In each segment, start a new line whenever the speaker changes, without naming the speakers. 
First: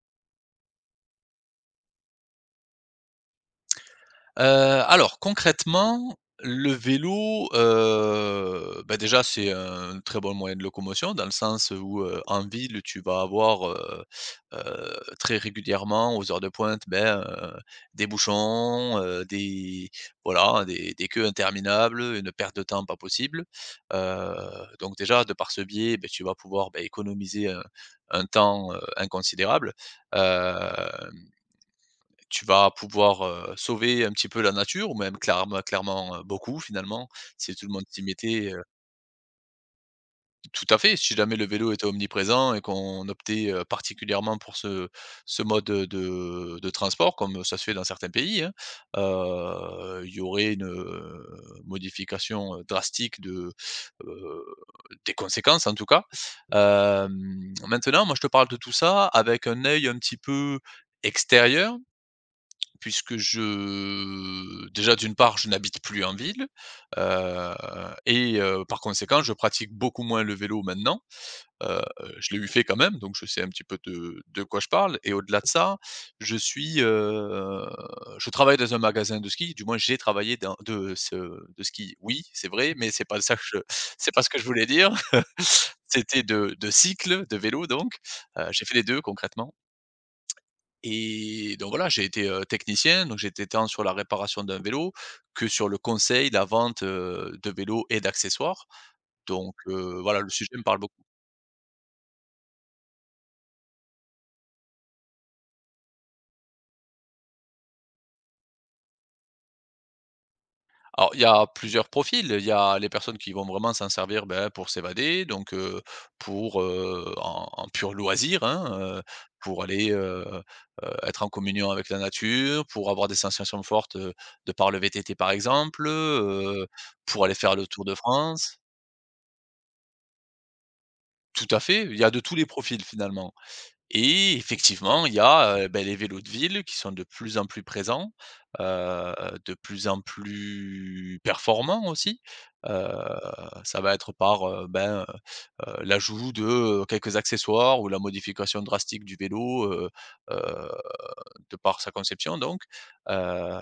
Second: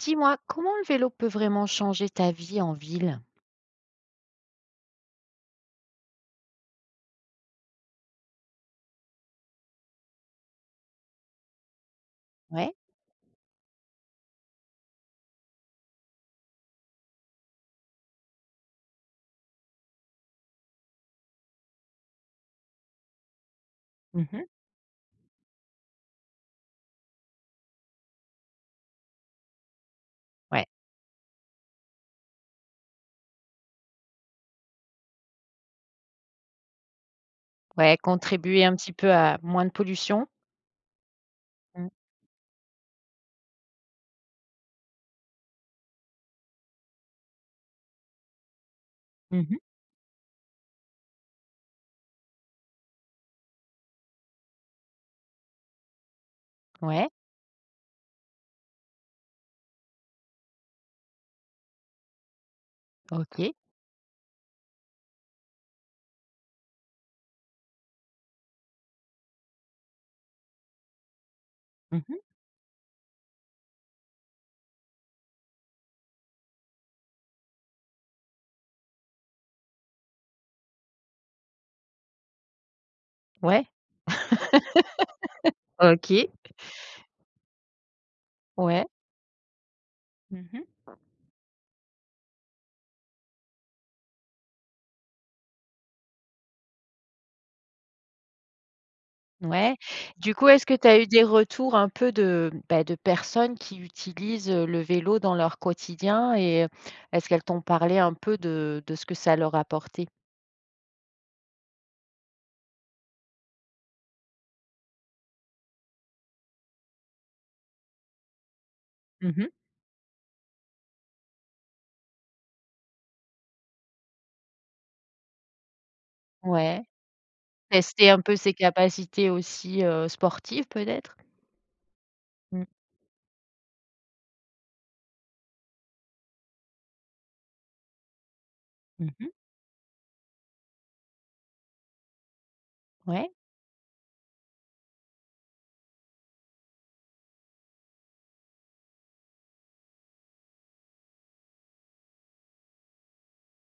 Dis-moi, comment le vélo peut vraiment changer ta vie en ville?
Heu, alors concrètement, le vélo, bah, déjà c'est un très bon moyen de locomotion dans le sens où, en
Ouais.
ville tu vas avoir, très régulièrement aux heures de pointe, ben, des bouchons, des voilà, des queues interminables, une perte de temps pas possible. Heu,
Mmh.
donc déjà de par ce biais, beh, tu vas pouvoir, bah, économiser un temps, inconsidérable.
Ouais.
Hem Tu vas pouvoir, sauver un petit peu la nature ou même clarem clairement, beaucoup finalement, si tout le monde
Ouais,
s'y mettait,
contribuer un petit peu à moins de pollution?
tout à fait, si jamais le vélo était
Mmh.
omniprésent et qu'on optait, particulièrement pour ce mode, de transport comme ça se fait dans certains pays, hein,
Mmh.
il y aurait une, modification, drastique de, heu, des conséquences en tout cas.
Ouais.
Maintenant moi je te parle de tout ça avec un œil un petit peu extérieur puisque
OK.
je déjà d'une part, je n'habite plus en ville, heu et par conséquent, je pratique beaucoup moins le vélo maintenant. Heu,
Mmh.
je l'ai eu fait quand même, donc je sais un petit peu de quoi je parle et au-delà de ça, je suis, heu, je travaille dans un magasin de ski, du moins j'ai travaillé dans de ski, oui, c'est vrai, mais c'est pas ça que je
Ouais.
c'est pas ce que je voulais dire. C'était
OK.
de cycle, de vélo donc, j'ai fait les
Ouais.
2 concrètement.
Mmh.
Et donc voilà, j'ai été, technicien, donc j'étais tant sur la réparation d'un vélo que sur le conseil, la vente, de vélos et d'accessoires. Donc
Ouais.
voilà, le
Du coup,
sujet me
est-ce que
parle
tu as
beaucoup.
eu des retours un peu de, bah, de personnes qui utilisent, le vélo dans leur quotidien et est-ce qu'elles t'ont parlé un peu de ce que ça leur apportait?
Alors il y a plusieurs profils, il y a les personnes qui vont vraiment s'en servir, ben, pour s'évader, donc pour, en pur loisir, hein,
Mmh mh.
pour aller, être en communion avec la nature, pour avoir des sensations fortes, de par le VTT par exemple,
Ouais.
pour aller faire le Tour de
Tester un peu ses
France.
capacités aussi, sportives peut-être?
Tout à fait, il y a de tous les
Mmh.
profils finalement. Et effectivement, il y a, beh, les vélos de ville qui sont de plus en plus présents, heu,
Mmh.
de plus en plus performants aussi. Heu,
Ouais.
ça va être par, ben, l'ajout de, quelques accessoires ou la modification drastique du vélo, heu de par sa conception donc, heu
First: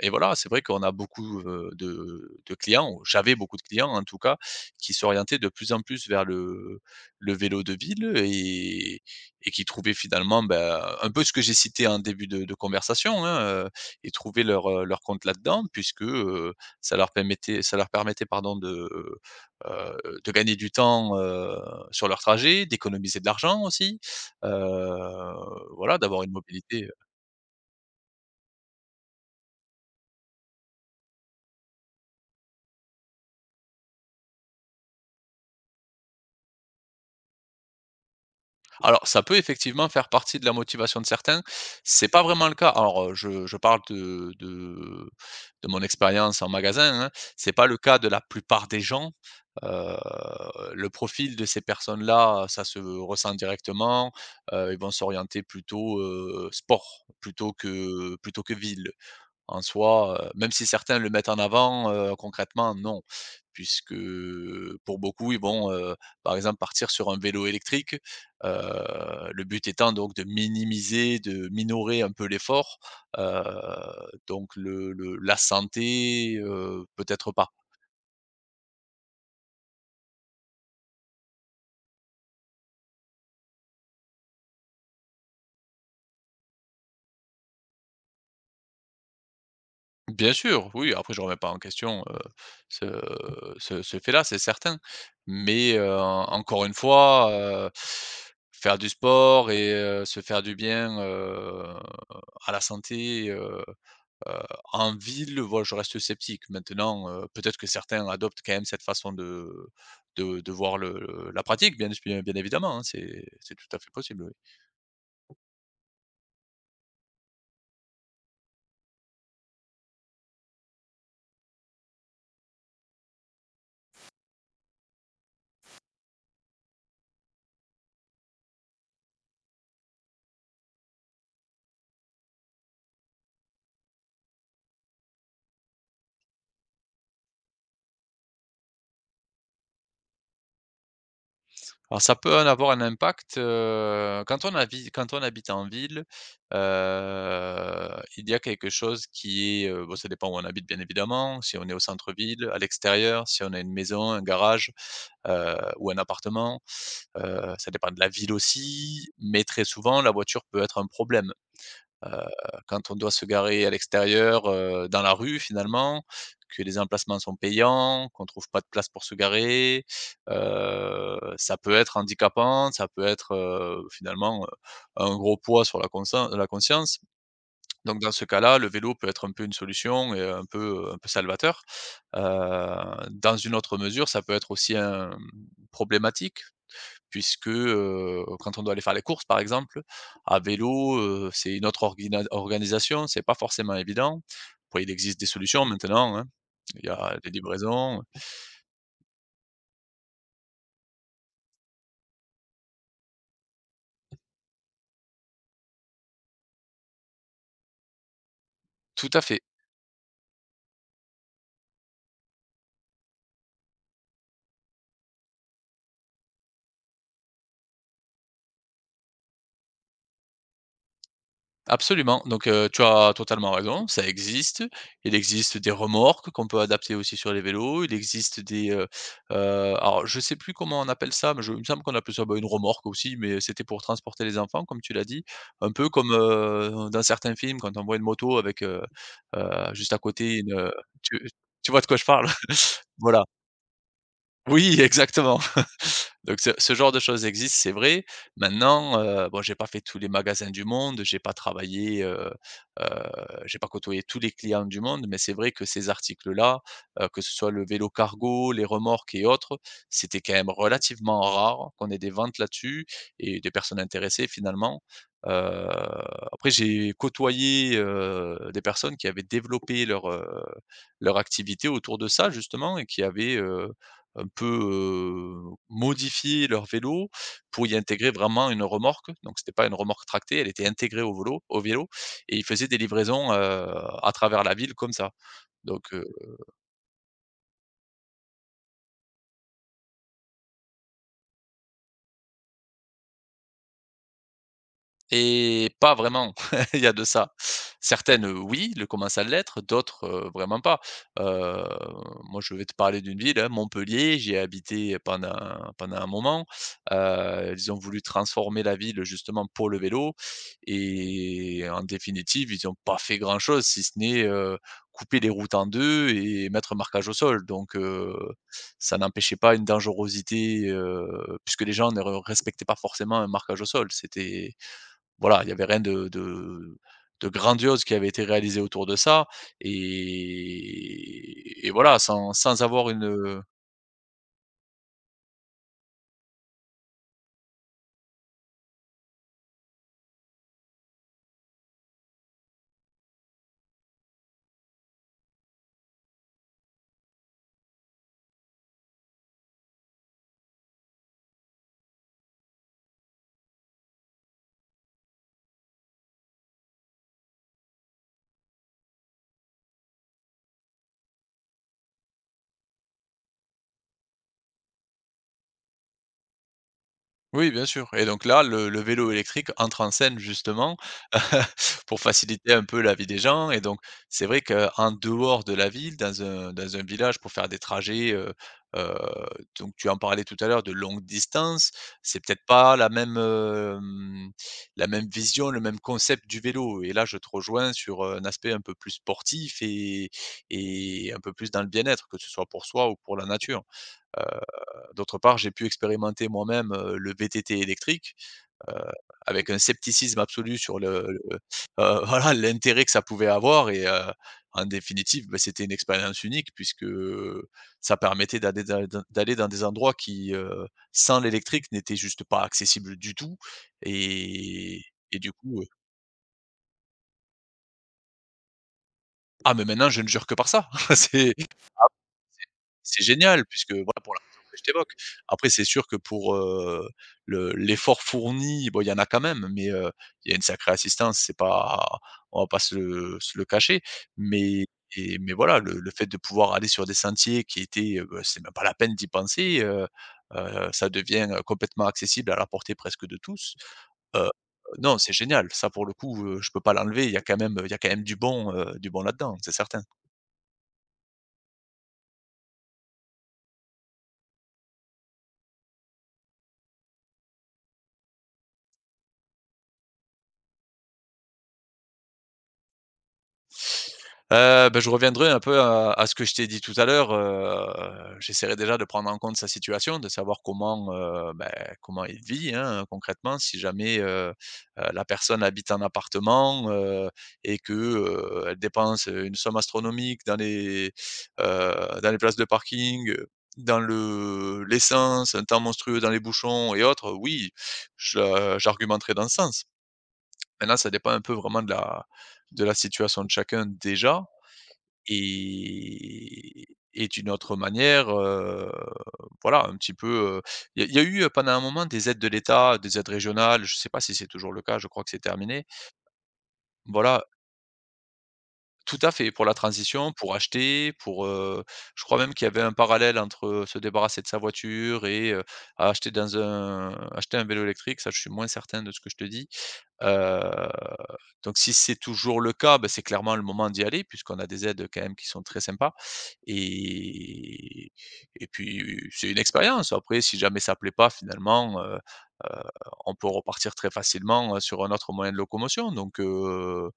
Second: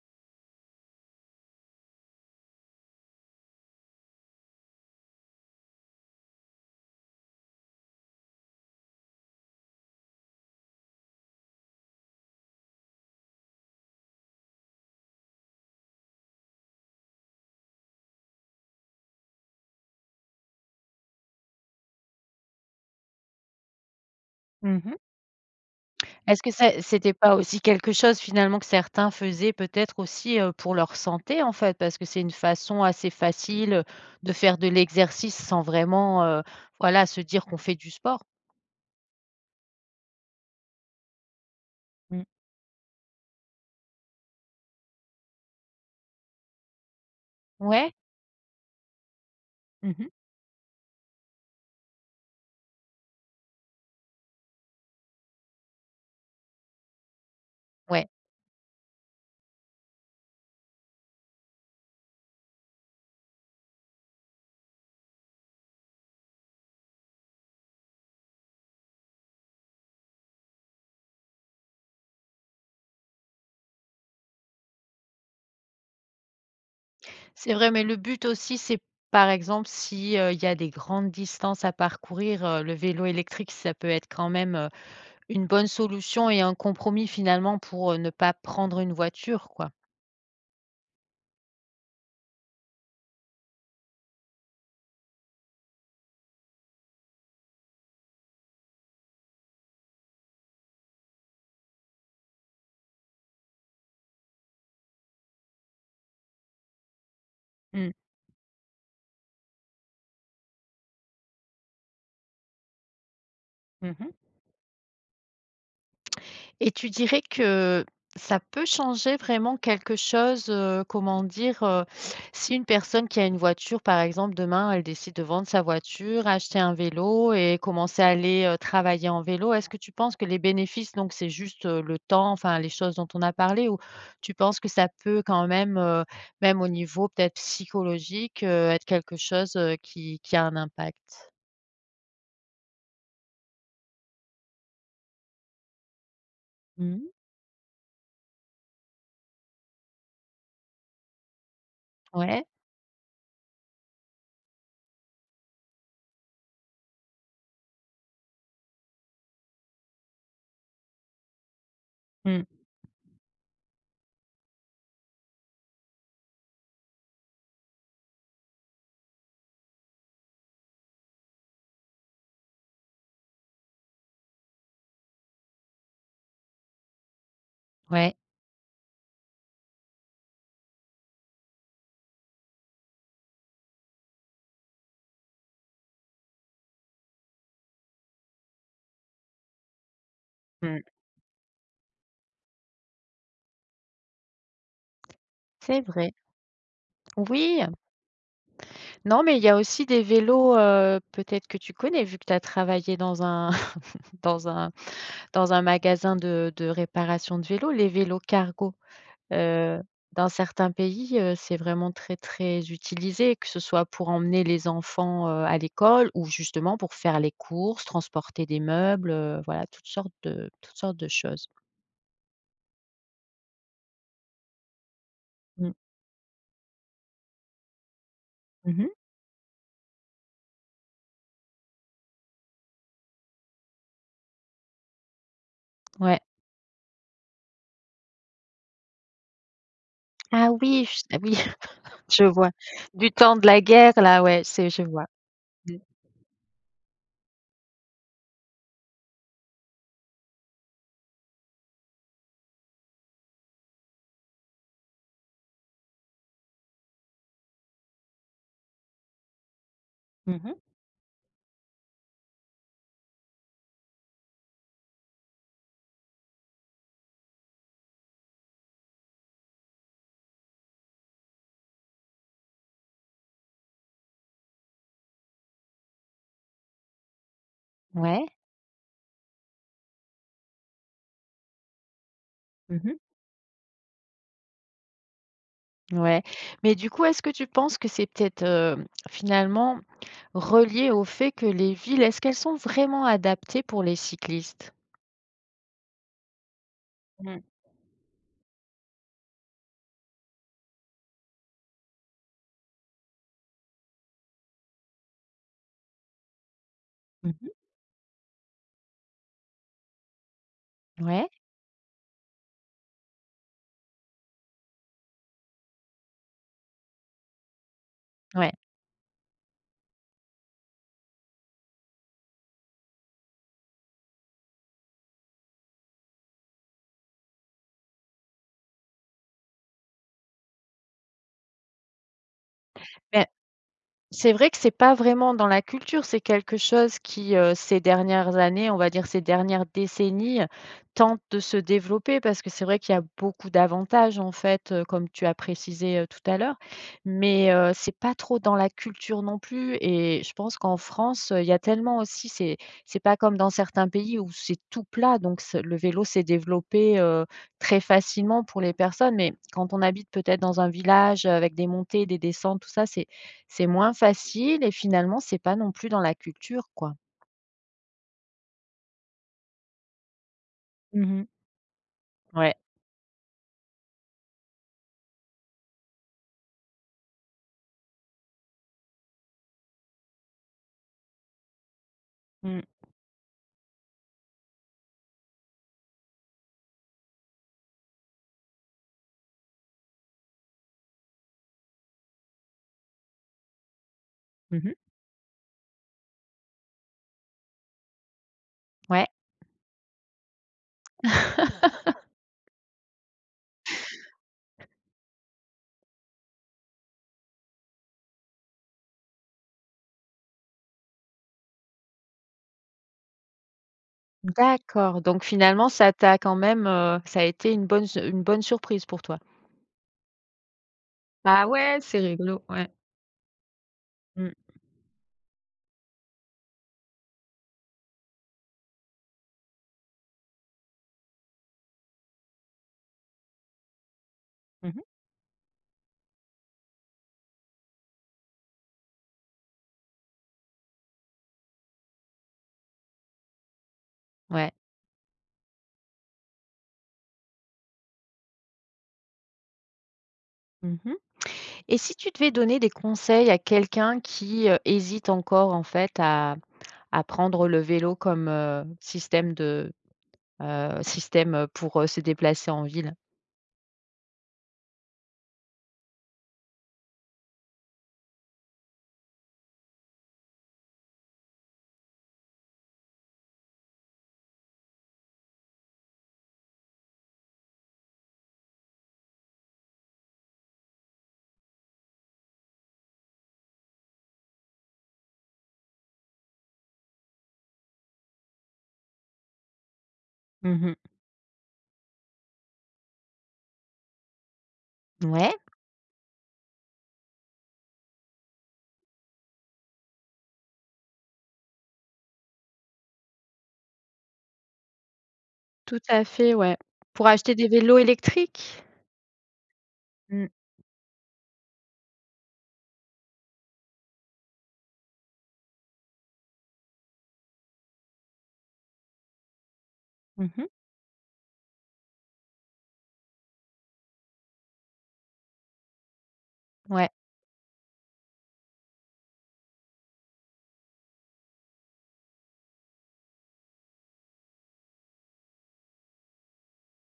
et voilà, c'est vrai qu'on a beaucoup, de clients ou j'avais beaucoup de clients en tout cas, qui s'orientaient de plus en plus vers le vélo de ville et qui trouvaient finalement, bah, un peu ce que j'ai cité en début de conversation, hein, heu, ils trouvaient leur, leur compte là-dedans puisque, ça leur permettait pardon heu, de gagner du temps, sur leur trajet, d'économiser de l'argent aussi,
Mmh mh.
heu, voilà, d'avoir une
Est-ce que c'est
mobilité.
c'était pas aussi quelque chose finalement que certains faisaient peut-être aussi, pour leur santé en fait? Parce que c'est une façon assez facile, de faire de l'exercice sans vraiment, voilà, se dire qu'on fait du sport.
Alors, ça peut effectivement faire partie de la motivation de certains. C'est pas
Mmh.
vraiment le cas. Alors, je parle de mon expérience en magasin, hein. C'est pas le
Ouais?
cas de la plupart des gens.
Mmh
Heu,
mh.
le profil de ces personnes-là, ça se ressent directement. Ils vont s'orienter plutôt, sport plutôt
Ouais,
que plutôt que ville en soi, même si certains le mettent en avant, concrètement non. Puisque, pour beaucoup, ils vont, par exemple, partir sur un vélo électrique, heu, le but étant donc de minimiser, de minorer un peu l'effort, heu, donc le la santé, peut-être pas.
c'est vrai, mais le but aussi, c'est par exemple si, il y a des grandes distances à parcourir, le vélo électrique, ça peut être quand même, une bonne solution et un compromis finalement pour, ne pas prendre une voiture quoi.
Bien sûr, oui, après je remets pas en question, ce fait-là, c'est certain. Mais, encore une fois, faire du sport et se faire du bien, à la santé, heu, en ville, voilà, je reste sceptique. Maintenant, peut-être que
Mmh.
certains adoptent quand même cette façon de voir la pratique, bien évidemment, hein, c'est tout à fait
Mmh mh.
possible, oui.
Et tu dirais que ça peut changer vraiment quelque chose, comment dire, si une personne qui a une voiture, par exemple, demain, elle décide de vendre sa voiture, acheter un vélo et commencer à aller, travailler en vélo. Est-ce que tu penses que les bénéfices, donc c'est juste, le temps, enfin les choses dont on a parlé ou tu penses que ça peut quand même, même au niveau peut-être psychologique, être quelque chose, qui a un impact?
Alors ça peut en avoir un impact, quand on habite en ville,
Mmh.
heu, il y a quelque chose qui est, bon ça dépend où on habite bien évidemment, si on est au
Ouais?
centre-ville, à l'extérieur, si on a une maison, un garage, ou un appartement, ça dépend de la ville aussi, mais très souvent la voiture peut être un problème. Heu,
Mmh.
quand on doit se garer à l'extérieur, dans la rue finalement, que les emplacements sont payants, qu'on trouve pas de place pour se garer, ça peut être handicapant, ça peut être, finalement, un gros poids sur la conscience. Donc dans
Ouais.
ce cas-là, le vélo peut être un peu une solution et un peu salvateur. Heu, dans une autre mesure, ça peut être aussi un problématique puisque, quand on doit aller faire les courses, par exemple, à
Mmh.
vélo, c'est une autre orguina organisation, c'est pas forcément évident. Après, il existe des solutions
C'est vrai.
maintenant, hein. Il y a des
Oui.
livraisons.
Non, mais il y a aussi des vélos, peut-être que tu connais vu que tu as travaillé dans un dans un dans un magasin de réparation de vélos, les vélos cargo.
Tout à fait.
Heu, dans certains pays, c'est vraiment très, très utilisé, que ce soit pour emmener les enfants, à l'école ou justement pour faire les courses, transporter des meubles, voilà toutes sortes de choses.
Absolument, donc tu as totalement raison, ça existe. Il existe des
Mmh.
remorques qu'on peut adapter aussi sur les vélos. Il existe des,
Mmh.
heu, alors je sais plus comment on appelle ça, mais je il me semble qu'on appelait ça, bah, une remorque aussi, mais c'était pour transporter les enfants, comme tu l'as dit. Un peu comme,
Ouais.
dans certains films, quand on voit une moto avec, juste à côté
Ah
une,
oui, j ah
tu
oui,
tu vois de quoi je
je
parle?
vois. Du
Voilà.
temps de la guerre là, ouais, c'est
Oui,
je vois.
exactement.
Mmh.
Donc ce genre de choses existe, c'est vrai. Maintenant, bon, j'ai pas fait tous les magasins du monde, j'ai pas travaillé, heu, j'ai pas côtoyé tous les clients du monde, mais c'est vrai que ces articles-là, que ce soit le vélo cargo, les remorques et autres, c'était quand même
Mmh.
relativement rare qu'on ait des ventes là-dessus et des personnes intéressées finalement. Heu, après j'ai côtoyé, des personnes qui avaient développé leur, leur activité autour de ça justement et qui avaient, un peu, modifié leur vélo pour y intégrer
Ouais,
vraiment une remorque. Donc c'était pas une remorque tractée, elle était intégrée au vélo et ils faisaient des
Mmh
livraisons, à travers la ville comme ça. Donc,
Ouais, mais du coup, est-ce que tu penses que c'est peut-être, finalement relié au fait que les villes, est-ce qu'elles sont vraiment adaptées pour les cyclistes?
Et pas vraiment, il y a de ça.
Mmh.
Certaines, oui, le commencent à l'être, d'autres, vraiment pas. Heu, moi, je vais te parler d'une ville, hein, Montpellier, j'y ai habité pendant un moment. Heu,
Mmh.
ils ont voulu transformer la ville justement pour le vélo
Ouais,
et en définitive, ils ont pas fait grand-chose si ce n'est, couper les routes en 2 et mettre un marquage au sol donc
ouais.
ça n'empêchait pas une dangerosité, puisque les gens ne re respectaient pas forcément un marquage au sol. C'était voilà, il y avait rien de grandiose qui avait été réalisé autour de ça et voilà, sans avoir
Beh.
une.
C'est vrai que c'est pas vraiment dans la culture, c'est quelque chose qui, ces dernières années, on va dire ces dernières décennies, tente de se développer parce que c'est vrai qu'il y a beaucoup d'avantages en fait, comme tu as précisé, tout à l'heure. Mais, c'est pas trop dans la culture non plus et je pense qu'en France, il y a tellement aussi c'est pas comme dans certains pays où c'est tout plat, donc ce le vélo s'est développé, très facilement pour les personnes. Mais quand on habite peut-être dans un village, avec des montées, des descentes, tout ça, c'est moins facile et finalement, c'est pas non plus dans la culture, quoi.
Oui, bien sûr et donc là, le vélo électrique entre en scène justement,
Mmh.
pour faciliter
Ouais.
un peu la vie des gens et donc c'est vrai qu'en dehors de la ville, dans un village pour faire des trajets, heu, donc tu en parlais tout à l'heure de longue distance, c'est peut-être
Mh. Mmh.
pas la même, la même vision, le même concept du vélo et là, je te rejoins sur, un aspect un peu plus sportif et un peu plus dans le bien-être, que ce soit pour soi ou pour la nature. Euh,
Mmh.
D'autre part, j'ai pu expérimenter moi-même, le VTT électrique, heu,
Ouais.
avec un scepticisme absolu sur voilà l'intérêt que ça pouvait avoir et en définitive, beh, c'était une expérience unique puisque, ça permettait d'aller dans des endroits qui, sans l'électrique n'étaient juste pas accessibles du tout et
D'accord,
et
donc
du coup,
finalement, ça t'a quand même, ça a été une bonne s une bonne surprise pour toi?
ah mais maintenant je ne jure que par ça. C'est
Ah ouais, c'est rigolo, ouais.
C'est génial puisque voilà pour la
Mmh.
raison que je t'évoque. Après c'est sûr que pour, le l'effort fourni, bon il y en a quand même, mais, il y a une sacrée assistance, c'est pas on va pas se le cacher, mais
Mmh.
mais voilà, le fait de pouvoir aller sur des sentiers qui étaient, bah, c'est même pas la peine d'y penser, ça devient, complètement accessible à la portée presque de tous. Heu,
Ouais.
non, c'est génial, ça pour le coup, je peux pas l'enlever, il y a quand même du bon là-dedans, c'est certain.
Mmh. Et si tu devais donner des conseils à quelqu'un qui, hésite encore en fait à prendre le vélo comme, système, pour, se déplacer en ville.
Bah, je reviendrai un peu à ce que je t'ai dit tout à l'heure, j'essaierai déjà de prendre en compte sa situation, de savoir comment, bah, comment il vit, hein, concrètement. Si jamais, la personne habite en appartement, et que, elle dépense, une somme astronomique dans heu, les places de parking, dans le l'essence, un temps monstrueux dans les bouchons et autres, oui, je j'argumenterai dans ce sens.
Mmh.
Maintenant, ça dépend un peu vraiment de la situation de chacun déjà,
Ouais,
et et d'une autre manière, voilà, un petit peu, heu, il y a eu, pendant un moment des aides de l'État, des aides régionales, je ne sais pas si c'est toujours le cas, je crois que c'est terminé.
tout à fait, ouais. Pour
Voilà,
acheter des vélos électriques?
tout à fait, pour la transition,
Mmh.
pour acheter, je crois même qu'il y avait un parallèle entre, se débarrasser de sa voiture et acheter un vélo électrique, ça je suis moins certain de ce que je te dis.
Mmh.
Heu, donc si c'est toujours le cas, bah, c'est clairement le moment d'y aller puisqu'on a des aides, quand même qui sont très sympas,
Ouais.
et et puis c'est une expérience. Après si jamais ça plaît pas finalement, heu, on peut repartir très facilement, sur un autre moyen de locomotion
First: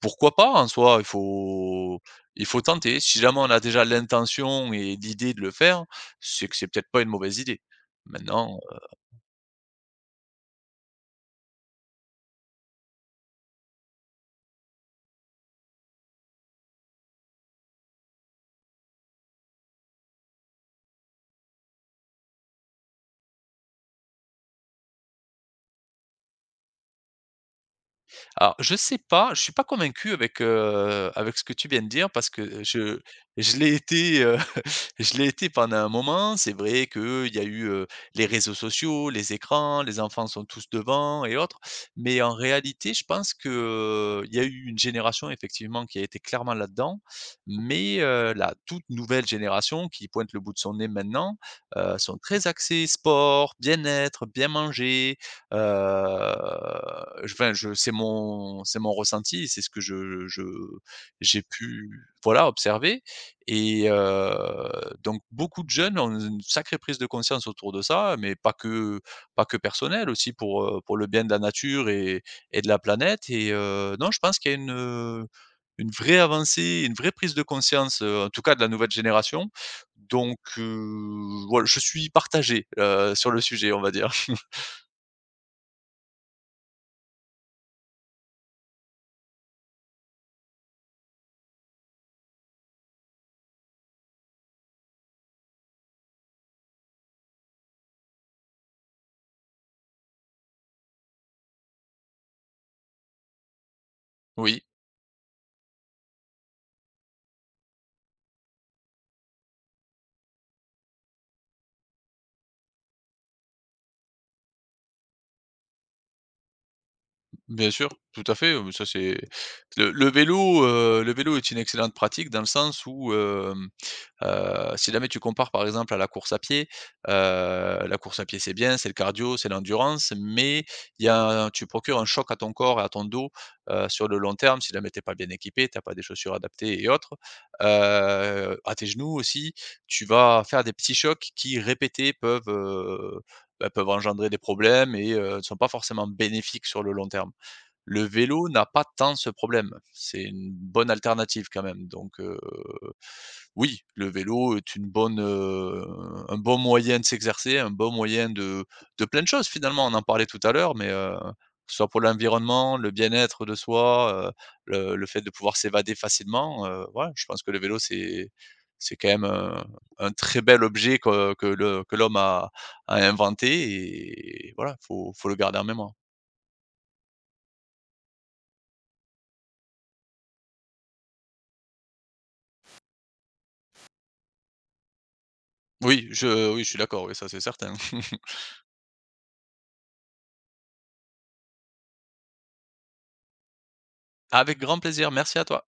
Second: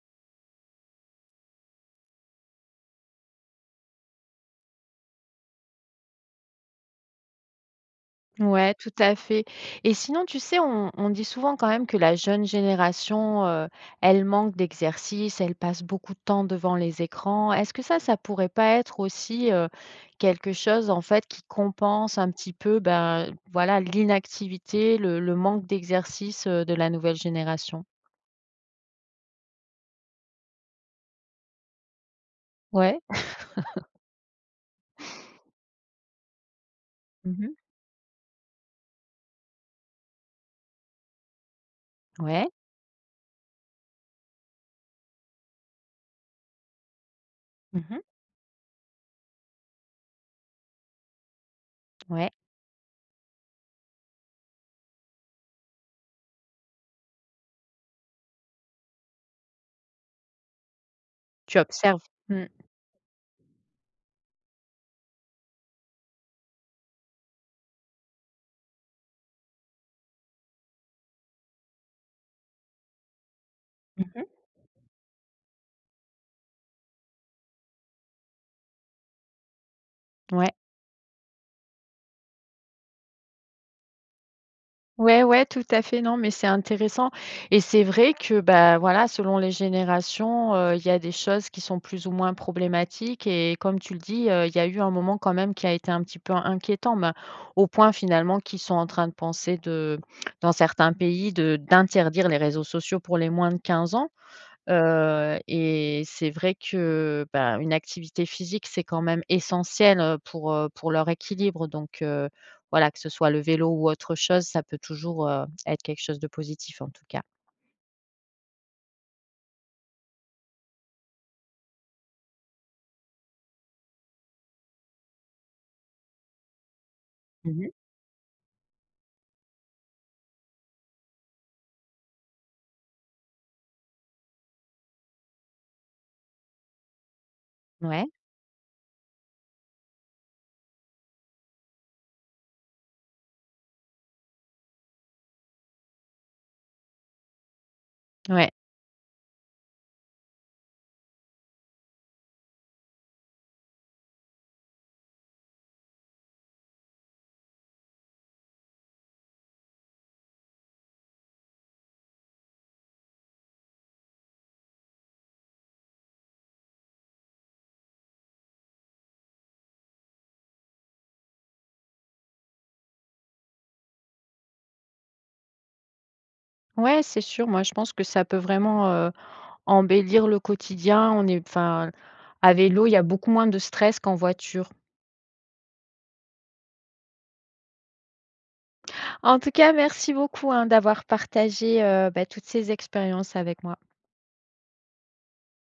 pourquoi pas en soi? Il faut tenter. Si jamais on a déjà l'intention et l'idée de le faire, c'est que c'est peut-être pas une mauvaise idée. Maintenant,
Ouais, tout à fait. Et sinon, tu sais, on dit souvent quand même que la jeune génération, elle manque d'exercice, elle passe beaucoup de temps devant les écrans. Est-ce que ça pourrait pas être aussi quelque chose en fait qui compense un petit peu, ben voilà, l'inactivité, le manque d'exercice de la nouvelle génération?
alors, je sais pas, je suis pas convaincu avec, avec ce que tu viens de dire parce que je
Ouais.
je l'ai été, je l'ai été pendant un moment. C'est vrai qu'il y a
Mhm.
eu, les réseaux sociaux, les écrans, les enfants sont tous devant et autres. Mais en
Ouais.
réalité, je pense que, il y a eu une génération effectivement qui a été clairement là-dedans. Mais,
Mhm.
la toute nouvelle génération qui pointe le bout de son nez maintenant, sont
Ouais.
très axés sport, bien-être, bien manger. Heu, je enfin, je c'est mon ressenti, c'est ce que je j'ai
Tu
pu,
observes. Mm.
voilà, observer, et donc beaucoup de jeunes ont une sacrée prise de conscience autour de ça, mais pas que personnelle, aussi pour le bien de la nature et de la planète, et non, je
Mhm.
pense qu'il y a une vraie avancée, une vraie prise de conscience, en tout cas de la nouvelle génération. donc
Ouais.
heu, voilà, je suis partagé, sur le sujet, on va dire.
Ouais, ouais, tout à fait. Non, mais c'est intéressant et c'est vrai que, bah, voilà, selon les générations, il y a des choses qui sont plus ou moins problématiques et comme tu le dis, il y a eu un moment quand même qui a été un petit peu inquiétant, ben, au point finalement qu'ils sont en train de penser de dans certains pays de d'interdire les réseaux sociaux pour les moins de 15 ans.
Oui.
Et c'est vrai que, bah, une activité physique, c'est quand même essentiel, pour leur équilibre donc voilà, que ce soit le vélo ou autre chose, ça peut toujours, être quelque chose de positif en tout cas.
Bien sûr, tout à fait, ça c'est le vélo est une excellente pratique dans le sens où, si jamais tu compares par exemple à la course à pied,
Mmh.
heu, la course à pied c'est bien, c'est le cardio, c'est l'endurance, mais il y a un- tu procures un choc à ton corps et à ton dos, sur le long terme si jamais t'es pas bien équipé, t'as pas des chaussures adaptées et autres,
Ouais,
à tes genoux aussi, tu vas faire des petits chocs qui répétés peuvent, bah, peuvent engendrer des problèmes, et ne sont pas forcément bénéfiques sur le long terme. Le vélo
ouais.
n'a pas tant ce problème. C'est une bonne alternative quand même, oui, le vélo est une bonne, un bon moyen de s'exercer, un bon moyen de plein de choses finalement. On en parlait tout à l'heure mais que ce soit pour l'environnement, le bien-être de soi, le fait de pouvoir s'évader facilement, ouais, je pense que le vélo c'est quand même un très bel objet que l'homme a a inventé, et voilà, faut le garder en mémoire.
Ouais, c'est sûr, moi je pense que ça peut vraiment, embellir le quotidien. On est enfin, à vélo, il y a beaucoup moins de stress qu'en voiture.
Oui, je suis d'accord, oui, ça c'est certain.
En tout cas, merci beaucoup, hein, d'avoir partagé, bah, toutes ces expériences avec moi.
Avec grand plaisir, merci à toi.